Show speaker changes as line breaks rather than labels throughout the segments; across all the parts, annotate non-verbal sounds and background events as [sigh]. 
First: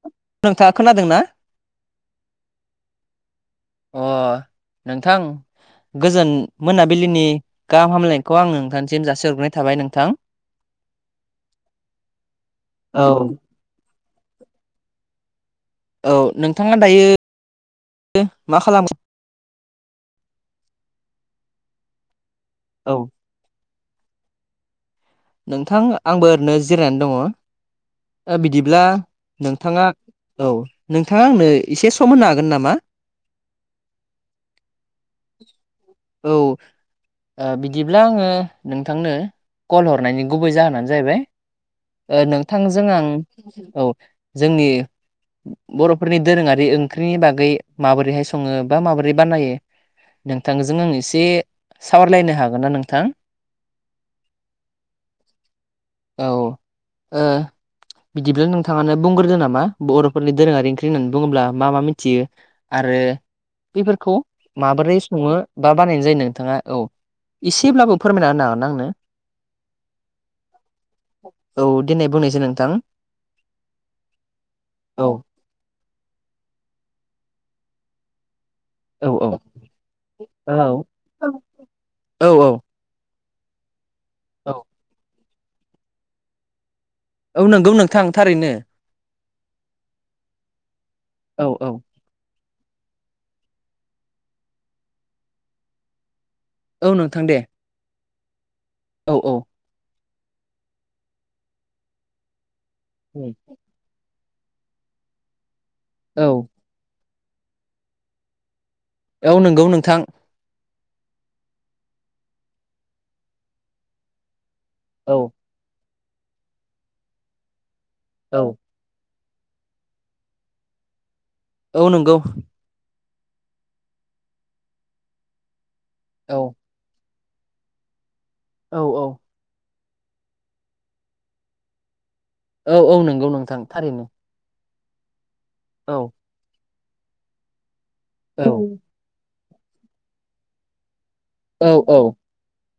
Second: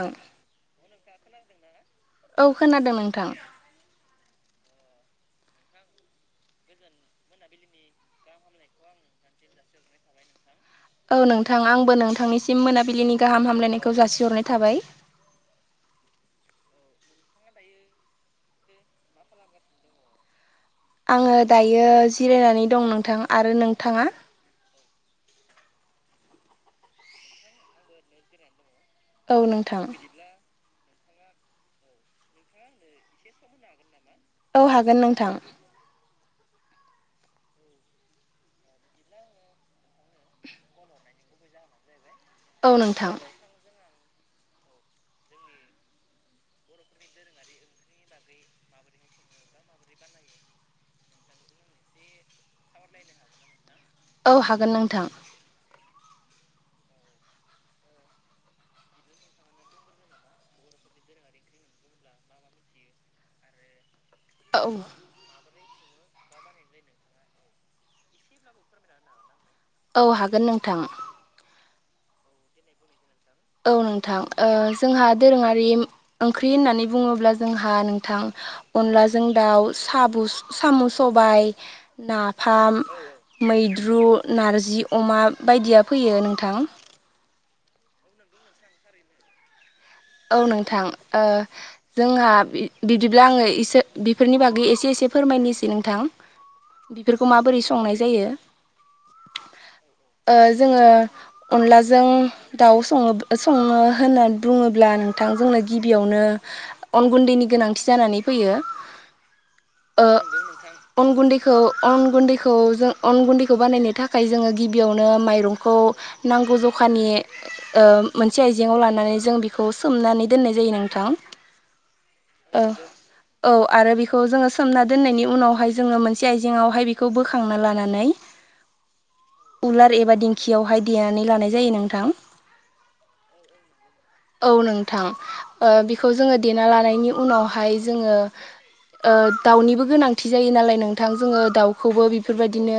औ
नोंथाङा खोनादों ना?
खोनादों नोंथां
अ नोंथां गोजोन मोनाबिलिनि गाहाम हामलायनायखौ आं नोंथांसिम जासि हरग्रोनाय थाबाय नोंथां।
औ नोंथां आंबो नोंथांनिसिम
औ
मोनाबिलिनि गाहाम हामलायनायखौ जासिहरनाय थाबाय।
औ नोंथाङा दायो मा खालामो?
आंङो दायो जिरायनानै दं
औ
नोंथां आरो नोंथाङा?
नोंथां आंबो ओरैनो जिरायनानै दङ बिदिब्ला
औ नोंथां
नोंथाङा औ नोंथाङा आंनो एसे सम होनो हागोन नामा?
औ हागोन नोंथां।
औ ओ बिदिब्ला आङो नोंथांनो कल हरनायनि गुबै जाहोनानो जाहैबाय
औ
नोंथांजों आं
नोंथां
औ जोंनि बर'फोरनि दोरोङारि ओंख्रिनि बागै माबोरैहाय सङो बा माबोरै बानायो नोंथांजों आं एसे सावरायलायनो हागोन ना नोंथां?
औ हागोन नोंथां।
औ ओ बिदिब्ला नोंथाङानो बुंग्रोदों नामा बर'फोरनि दोरोङारि ओंख्रि होननानै बुङोब्ला मा मा मिथियो? आरो बेफोरखौ
औ
माबोरै सङो बा बानायनाय जायो नोंथाङा औ एसेब्लाबो फोरमायना होनो हागोन ना आंनो?
औ हागोन नोंथां
औ दिनै बुंनायसाय नोंथां
औ नोंथां ओ जोंहा
औ
दोरोङारि ओंख्रि होननानै बुङोब्ला जोंहा नोंथां
औ
अनलाजों
औ
दाउ साबु
औ
साम' सबाय
औ औ
नाफाम मैद्रु
औ
नारजि अमा बायदिया फैयो नोंथां
औ नंगौ नोंथां थारैनो
औ नोंथां ओ
औ औ
जोंहा बिदिब्ला आङो इसोर बिफोरनि बागै एसे एसे फोरमायनोसै नोंथां
औ नोंथां
बेफोरखौ
दे
माबोरै संनाय जायो?
औ औ
ओ जोङो अनलाजों दाउ सङो सङो होननानै बुङोब ब्ला नोंथां जोंनो गिबियावनो
औ
अन गुन्दैनि गोनांथि जानानै फैयो।
औ नंगौ नोंथां
अन गुन्दैखौ अन गुन्दैखौ जों अन गुन्दैखौ बानायनो थाखा थाखाय जोङो गिबियावनो
औ
माइरंखौ नांगौ जखानि ओ मोनसे
औ
आइजेंआव लानानै जों बेखौ सोमनानै दोननाय जायो नोंथां।
औ नंगौ
ओ औ आरो बेखौ जोङो सोमना दोननायनि उनावहाय जोङो मोनसे
औ
आइजेंआवहाय बेखौ बोखांना लानानै
औ औ
उलार एबा दिंखियावहाय देनानै लानाय जायो नोंथां।
औ औ नंगौ नोंथां थारैनो
औ नोंथां
औ
बेखौ जोङो देना लानायनि उनावहाय जोङो
औ
ओ दाउनिबो गोनांथि जायो नालाय नोंथां जोङो
औ
दाउखौबो बेफोरबायदिनो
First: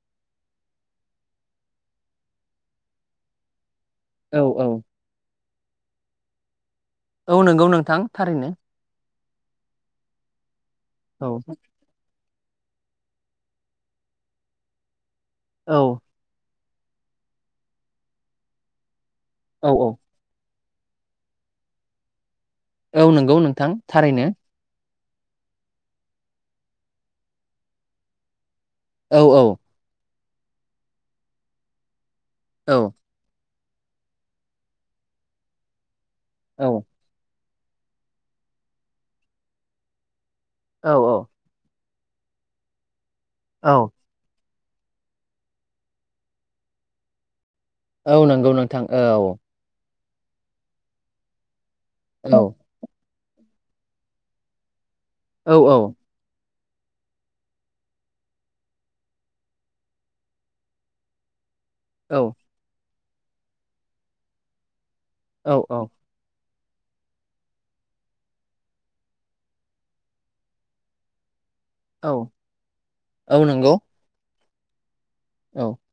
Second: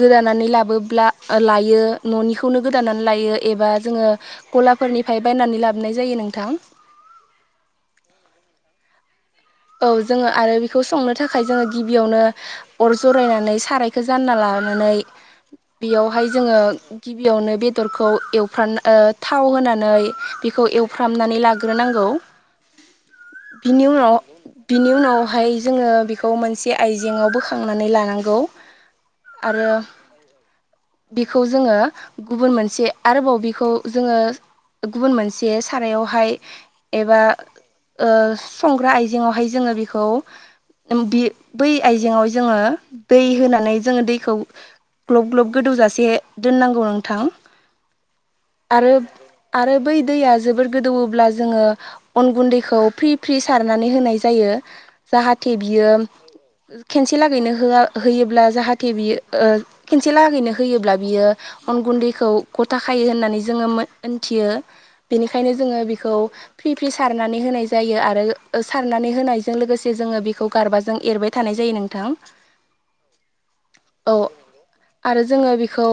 गोदानानै लाबोब्ला लायो न'निखौनो गोदानानै लायो एबा जोङो
औ औ
गलाफोरनिफ्राय बायनानै लाबोनाय जायो नोंथां।
औ नंगौ नोंथां थारैनो
औ जोङो आरो बेखौ संनो
औ
थाखाय जोङो गिबि बियावनो अर जरायनानै सारायखौ जानना लानानै
औ
बेयाव बेहाय जोङो गिबियावनो बेदरखौ एवफ्र थाव
औ औ
होनानै बेखौ फ्रामनानै लाग्रोनांगौ।
औ नंगौ नोंथां
बिनि उनाव
थारैनो
बिनि उनावहाय जोङो बेखौ मोनसे आइजेंआव बोखांनानै लानांगौ।
औ
आरो बेखौ जोङो गुबुन
औ
मोनसे आरोबाव बेखौ जोङो गुबुन मोनसे सारायावहाय
औ
एबा संग्रा आइजेङावहाय जोङो बेखौ
औ
बि बै आइजेंआव जोङो दै
औ
होनानै जोङो दैखौ ग्लब ग्लब गोदौजासे दोननांगौ नोंथां।
औ नंगौ नोंथां
आरो
औ
आरो बै दैया जोबोर गोदौोब्ला जोङो अन
औ
गुन्दैखौ फ्रि फ्रि सारना नानै होनाय जायो
औ
जाहाथे
औ
बियो खेनसे लागैनो होआ होयोब्ला जाहाथे बियो ओ खेनसे लागैनो होयोब्ला बियो अन
औ
गुन्दैखौ गथ खायो होननानै जोङो मोनथियो बेनिखायनो
औ औ
जोङो बेखौ फ्रि फ्रि सारनानै होनाय जायो आरो सारनानै होनायजों लोगोसे जोङो बेखौ गारबाजों एरबाय थानाय जायो नों थां‌
औ औ नंगौ
औ आरो जोङो
औ
बेखौ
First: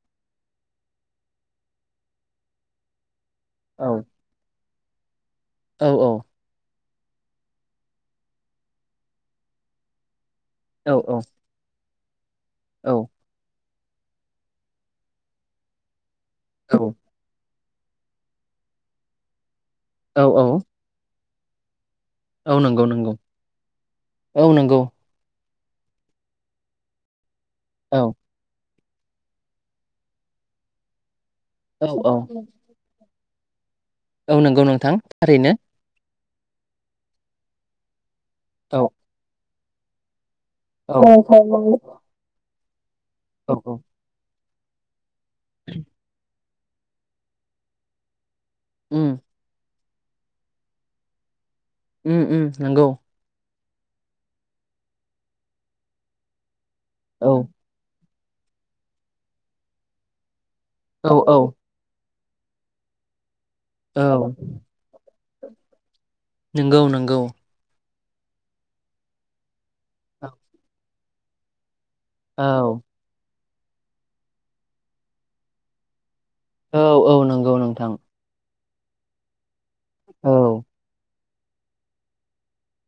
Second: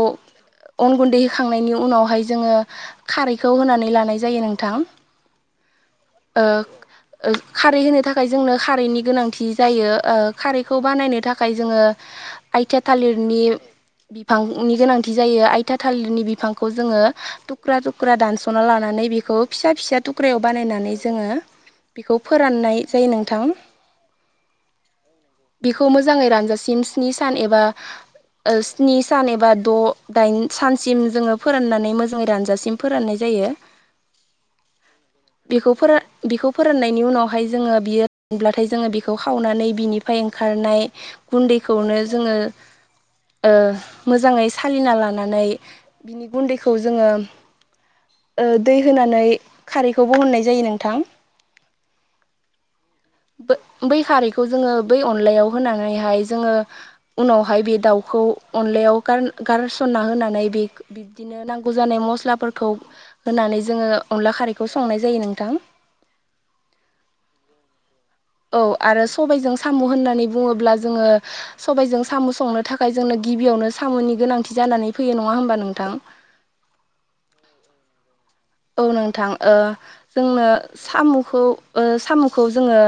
अन गुन्दै होखांनायनि उनावहाय जोङो खारैखौ
औ
होनानै लानाय जायो नोंथां।
औ औ
ओ खारै होनो थाखाय जोंनो खारैनि गोनांथि जायो खारैखौ
औ
बानायनो थाख थाखाय जोङो आइथिया थालिरनि बिफांनि गोनांथि जायो आइथा थालिरनि बिफांखौ जोङो थु थुख्रा थुख्रा दानस'ना लानानै बेखौ फिसा फिसा
औ
थुख्रायाव
औ
बानायनानै जोङो बेखौ
औ
फोराननाय
नंगौ
जायो
नंगौ
नोंथां।
औ नंगौ
बिखौ मोजाङै रानजासिम स्नि सान एबा
औ
स्नि सान एबा द' दाइन सानसिम जोङो
औ
फोराननानै
औ
मोजाङै रानजासिम फोराननाय जायो।
औ नंगौ नोंथां थारैनो।
फोर बिखौ फोराननायनि उनावहाय जोङो बियो रानब्लाथाय
औ
जोङो बेखौ खावनानै बिनि फाय ओंखारनाय
औ औ
गुन्दैखौनो जोङो ओ
औ
मोजाङै सालिना लानानै बिनि गुन्दैखौ जोङो ओ दै
उम
होनानै खारैखौ बो हरनाय जायो नोंथां।
उम उम नंगौ
बै खारैखौ जोङो बै अनलायाव होनानैहाय जोङो
औ
उनावहाय बे दाउखौ अनलायाव गार-गारसनना होनानै बे
औ औ
बिदिनो नांगौ गौ जानाय मस्लाफोरखौ होनानै जोङो
औ
अनला खारैखौ संनाय जायो नोंथां।
नोंगौ नोंगौ
औ आरो सबायजों साम' होननानै
औ
बुङोब्ला जोङो सबायजों साम' संनो थाखाय जोंनो गिबियावनो साम'नि गोनांथि जानानै फैयो नङा होमबा नोंथां?
औ औ नंगौ नोंथां।
औ नोंथां
औ
जोंनो साम'खौ साम'खौ जोङो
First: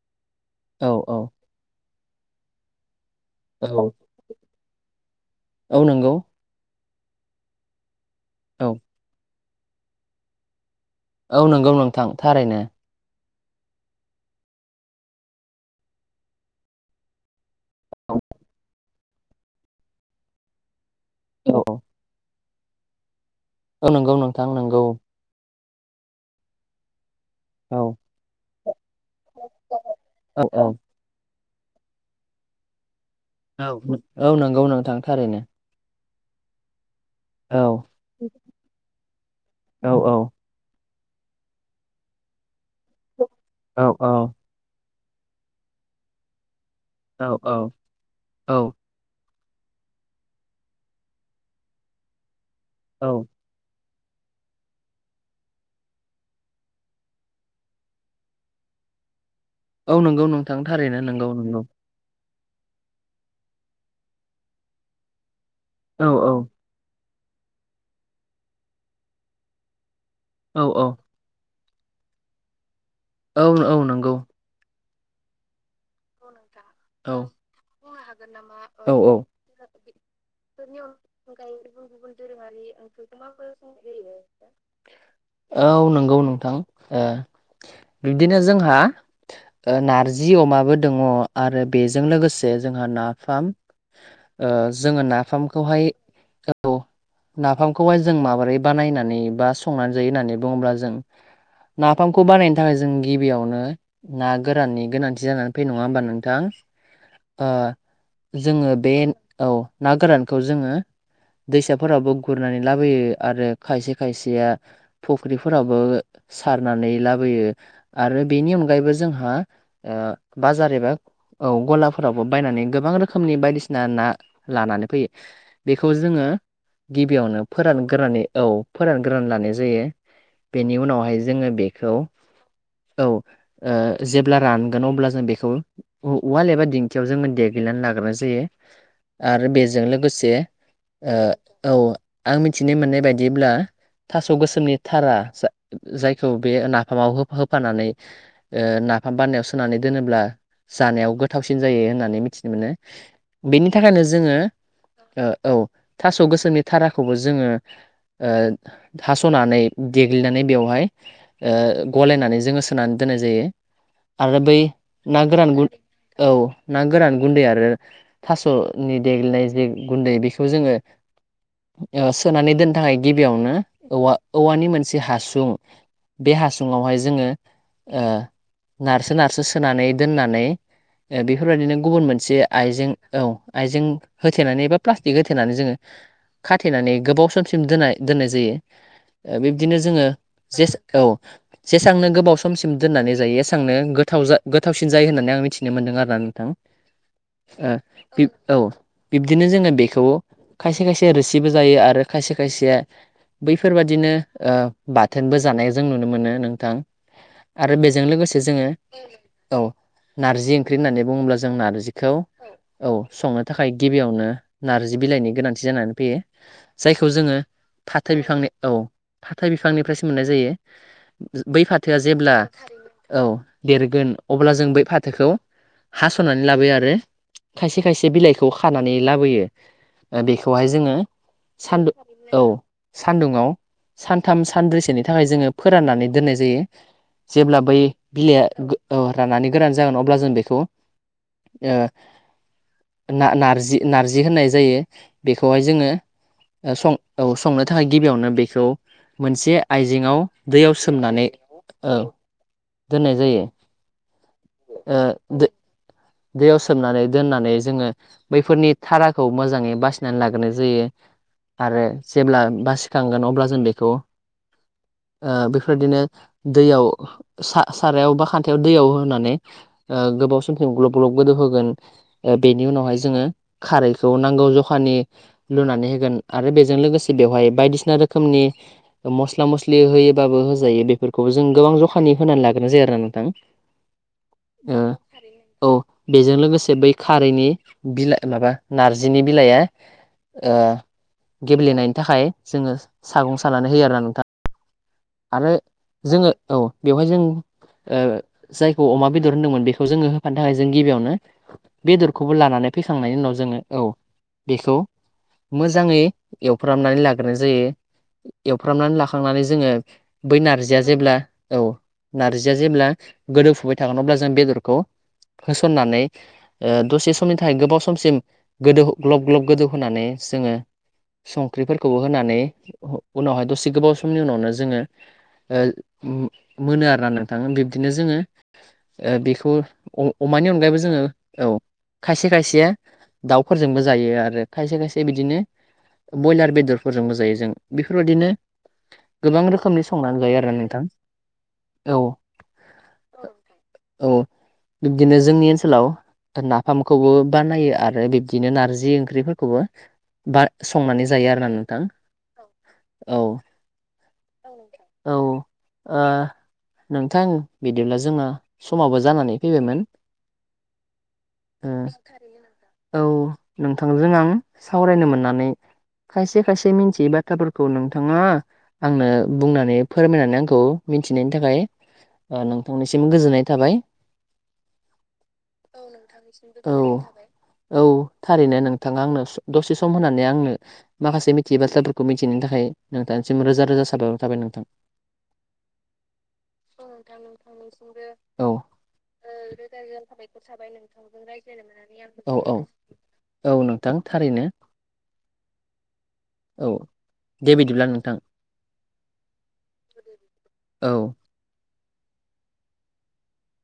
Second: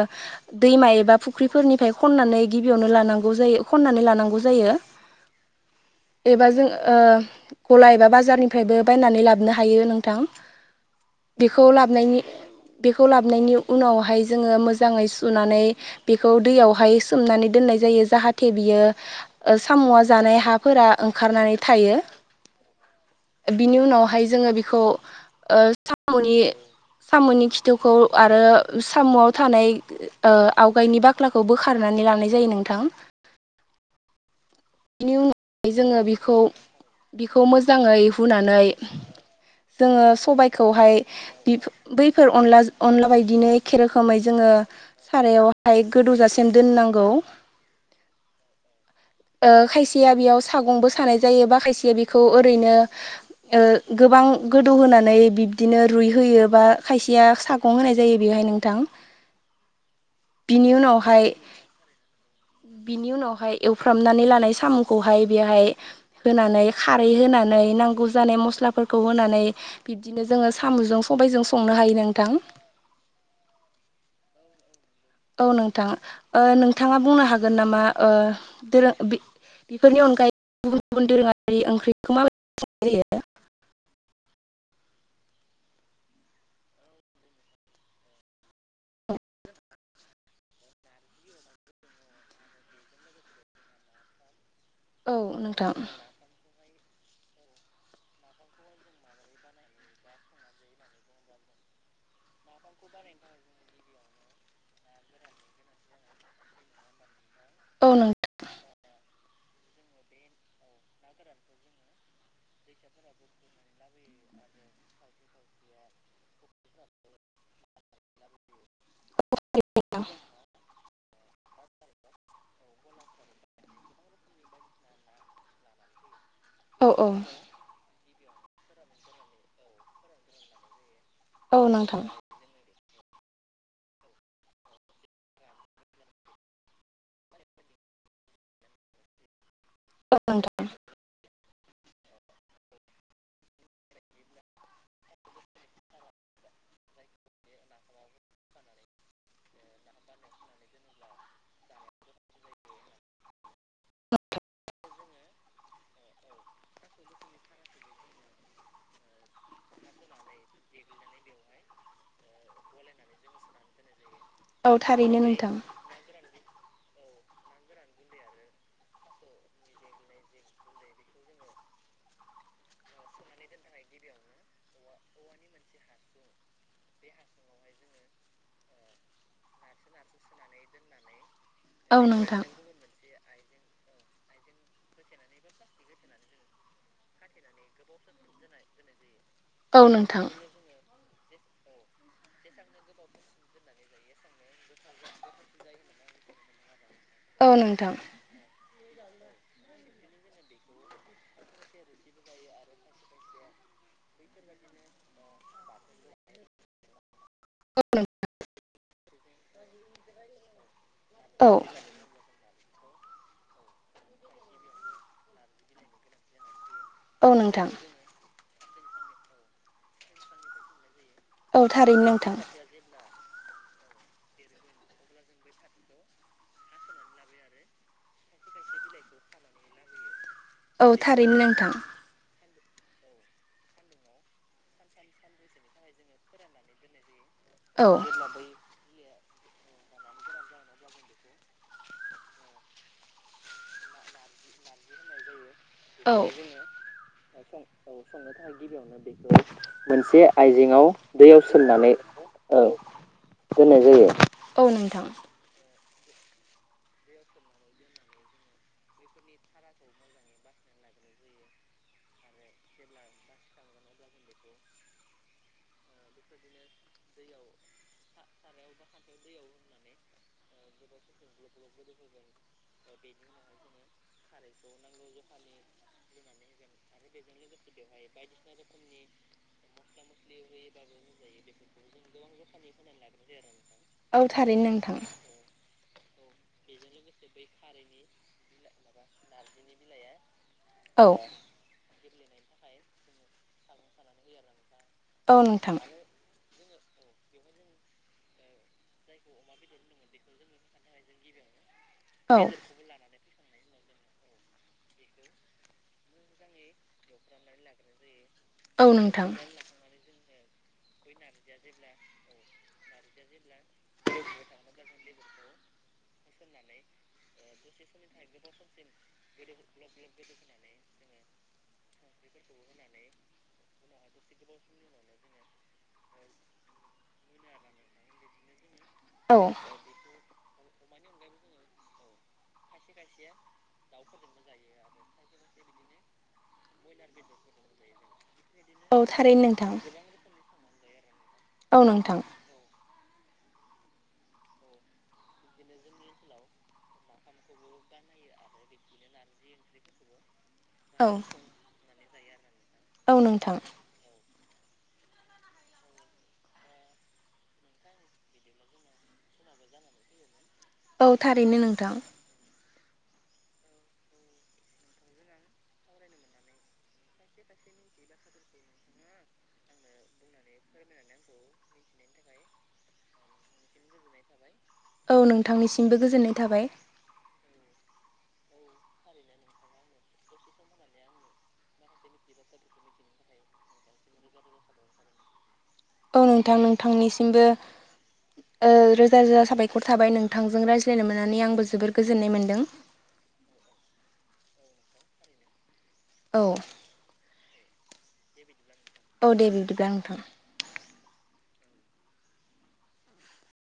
औ
दैमा एबा
औ
फुख्रिफोरनिफ्राय खन्नानै गिबियावनो लानांगौ जायो
औ
खन्नानै लानांगौ जायो।
औ नंगौ
एबा जों गला एबा
औ
बाजारनिफ्रायबो बायनानै लाबोनो हायो नोंथां।
औ
बेखौ
नंगौ नोंथां
लाबोनायनि
थारैनो
बेखौ लाबोननि उनावहाय जोङो मोजाङै सुनानै बेखौ दैयावहाय सो सोमनानै दोननाय जायो
औ
जाहाथे बियो साम'आ जानाय हा फोरा ओंखारनानै
औ
थायो बिनि
औ नंगौ
उनावहाय
नोंथां
जोङो बिखौ
नंगौ
साम'नि साम'नि
औ
खिथुखौ आरो साम'आव थानाय
औ औ
आवगायनि बाख्लाखौ बोखारनानै लानाय जायो नोंथां।
औ औ नंगौ नों थांथारैनो।
खौ
औ
मोजाङै हुनानै
औ
जोङो
औ
सो सबबायखौहाय बि बैफोर अनला अनला बायदिनो एखे
औ औ
रोखोमै जोङो सारायावहाय गोदौजासिम दोननां
औ औ औ।
ओ खायसेया बेयाव सागंबो सानाय जायो बा खायसेया बेखौ ओरैनो
औ।
ओ गोबां गोदौहोनानै बिब्दिनो रुइहोयो बा खायसेया सा गं होनाय जायो बेहाय नोंथां।
औ नोंगौ नोंथां
बिनि
थारैनो
उनावहाय
नोंगौ नोंगौ।
बिनि उनावहाय एवफ्रामनानै लानाय साम'खौहाय बेहाय
औ
होनानै खारै होनानै नांगौ जानाय मस्लाफोरखौ होनानै बिदिनो जोङो
औ औ
सामु'जों सबायाइजों संनो हायो नोंथां।
औ औ नंगौ।
औ नोंथां ओ नोंथाङा
औ
बुंनो हागोन नामा ओ [unintelligible] अनगायै
बेफोरनि
गुबुन
अनगायै
दोरोङारि
गुबुन
ओंख्रिखौ
गुबुन
माबायदि
धोरोङारि ओंख्रैखौ
जायो
माबोरै औ नंगौ नोंथां ओ। बिब्दिनो जोंहा ओ नारजि अमाबो दङ' आरो बेजों लोगोसे जोंहा नाफाम ओ जोङो
औ नोंथां
नाफामखौहाय औ नाफामखौहाय जों माबोरै बानायनानै बा संनानै जायो होननानै बुङोब्ला जों नाफामखौ बानायनो थाखाय जों गिबियावनो ना गोराननि गोनांथि जानानै फैयो नङा होमबा नों थां ओ
औ नोंथां
जोङो बे औ ना गोरानखौ जोङो दैसाफोरावबो गुरनानै लाबोयो आरो खायसे खायसेया फुख्रिफोरावबो सारनानै लाबोयो। आरो बेनि अनगायैबो जोंहा ओ बाजार एबा औ गलाफोरावबो बायनानै गोबां रोखोमनि बायदिसिना ना लानानै फैयो। बेखौ जोङो
औ औ
गिबियावनो फोरानग्रोनानै औ फोरानग्रोनानै लानाय जायो बेनि उनावहाय जोङो
औ
बेखौ
नोंथां
औ ओ जेब्ला रानगोन अब्ला जों बेखौ उवाल एबा दिंखियाव जोङो देग्लिनानै लाग्राय जायो आरो बे जों
औ
लोगोसे
नोंथां
ओ औ आं मिथिनो मोननाय बायदिब्ला थास' गोसोमनि थारा जा-जायखौ बे नाफामाव हो-होफानानै - ओ नाफाम बानायनायाव सोनानै दोनोब्ला जानायाव गोथावसिन जायो होननानै मिथिनो मोनो बेनि थाखायनो जोङो ओ औ थास' गोसोमनि थाराखौबो जोङो ओ हास'नानै देग्लिनानै बेवहाय ओ गलायनानै जोङो होनानै दोनाय जायो आरो बै
औ थारैनो
ना गोरान
नोंथां
गुन औ ना गोरान गुन्दै आरो थास'नि देग्लिनाय जे गुन्दै बेखौ जोङो ओ सोनानै दोननो थाखाय गिबियावनो औवा औवानि मोनसे हासुं बे हासुङावहाय जोङो ओ नारसो नारसो सोनानै दोननानै ओ बेफोरबायदिनो
औ
गुबुन मोनसे
नोंथां
आइजें औ आइजें होथेनानै एबा प्लास्टिक होथेनानै जोङो खाथेनानै गोबाव समसिम दोनाय दोननाय जायो ओ बिब्दिनो
औ
जोङो
नोंथां
जेसे औ जेसांनो गोबाव समसिम दोननानै जायो एसांनो गोथाव जा गो गोथावसिन जायो होननानै आं मिथिनो मोन्दों आरोना नोंथां
औ
ओ
नोंथां
बि औ। बिब्दिनो जोङो बेखौ खायसे खायसे रोसिबो जायो आरो खायसे खायसेया बैफोरबादिनो ओ बाथोनबो जानाय जों नुनो मोनो नोंथां। आरो बेजों लोगोसे जोङो औ नारजि ओंख्रि होननानै बुङोब्ला
औ
जों नार्जि खौ औ संनो थाखाय गिबियावनो नार्जि बिलाइनि गोनांथि जानानै फैयो। जायखौ
औ
जोङो
नोंथां
फाथो बिफांनि औ फाथो बिफांनिफ्रायसो मोननाय जायो।
औ
बै फाथोआ
थारैनो
जेब्ला
नोंथां
औ देरगोन अब्ला जों बै फाथोखौ हासननानै लाबोयो आरो खायसे खायसे बिलाइखौ खानानै लाबोयो ओ बेखौहाय
औ
जोङो
थारैनो नोंथां
सानदुं औ सान्दुंङाव सानथाम सानब्रैसोनि थाखाय जोङो फोराननानै दोननाय जायो जेब्ला बै
औ
बिलाइया गो औ राननानै गोरान जागोन अब्ला जों बेखौ ओ ना नारजि नारजि होननाय जायो बेखौहाय जोङो
औ
ओ सं औ संनो थाखाय गिबियावनो बेखौ मोनसे आइजेङाव दैयाव सोमनानै औ
सोमनानै
दोननाय जायो
दोननाय जायो
ओ दो दैयाव सोमनानै दोननानै जोङो बैफोरनि थाराखौ मोजाङै बासिनानै लाग्रोनाय जायो आरो जेब्ला बासिखांगोन अब्ला जों बेखौ बेफोरदिनो दैयाव सा-सारायाव बा खान्थायाव दैयाव होनानै ओ गोबाव समसिम ग्लब ग्लब गोदौ होग गोन ओ बेनि उनावहाय जोङो खारैखौ नांगौ जखानि लुनानै होगोन आरो बेजों लोगोसे बेवहाय बायदिसिना रोखोमनि मस्ला मस्लि होयोबाबो होजायो बे बेफोरखौ जों गोबां जखानि होनानै लाग्रोनो जायो आरोना नोंथां
औ थारैनो
ओ
नोंथां
औ बेजों लोगोसे बै खारैनि बिलाइ माबा नारजिनि बिलाइया ओ
औ
गेबलेनायनि थाखाय जोङो सागं सानानै होयो आरोना नोंथां
औ
आरो
नोंथां
जोङो औ बेवहाय जों ओ जायखौ अमा बेदर होनदोंमोन बेखौ जोङो होफानो थाखाय जों गिबियावनो बेदरखौबो
औ
लानानै फैखांनायनि उनाव जोङो औ बेखौ मोजाङै एवफ्रामनानै लाग्रोनाय जायो
औ
एवफ्रामनानै
नोंथां
लाखांनानै जोङो बै नारजिया जेब्ला औ नार्जिया जेब्ला गोदौफुबाय थागोन अब्ला जों बेदरखौ होसननानै ओ दसे समनि थाखाय गोबाव समसिम गोदौ ग्लब ग्लब गोदौ होनानै जोङो संख्रिफोरखौबो होनानै उनावह दसे गोबाव समनि उनावनो जोङो ओ उम मोनो आरोना नोंथां बिब्दिनो जोङो ओ
औ
बेखौ अमानि अनगायैबो जोङो औ खायसे खायसेया दाउफोरजोंबो जायो आरो खायसे खायसे बिदिनो ब्रयलार बेदर फोरजोंबो जायो जों बेफोरबायदिनो
औ थारैनो
गोबां
नोंथां
रोखोमनि संनानै जायो आरोना नोंथां
औ नोंथां
औ बिबदिनो जोंनि ओनसोलाव नाफामखौबो बानायो आरो बिब्दिनो नारजि ओंख्रिफोरखौबो बार संनानै
औ
जायो आरोना नोंथां
औ नोंथां
औ ओ नोंथां बिदिब्ला जोंना समाबो जानानै फैबायमोन
औ थारैनो
उम
नोंथां
औ नोंथांजों आं सावरायनो मोननानै खायसे खायसे मिन्थियै बाथ्राफोरखौ नोंथाङा आंनो बुंनानै फोरमायनानै आंखौ मिथिनायनि थाखाय ओ नोंथांनिसिम गोजोननाय थाबाय
औ नोंथांनिसिमबो गोजोननाय थाबाय
औ औ थारैनो नोंथाङा आंनो स दसे सम होननानै आंनो माखासे मिथियै बाथ्राफोरखौ मिथिनायनि थाखाय नोंथांनिसिम रोजा रोजा साबानो थाबाय नोंथां
औ नोंथां नोंथांनिसिमबो ओ रोजा रोजा साबायखर थाबाय नों थांजों रायज्लायनो मोननानै आंबो जोबोर गोजोननाय
औ औ
मोन्दों
औ नोंथां थारैनो औ दे बिदिब्ला नोंथां
औ दे बिदिब्ला नोंथां
औ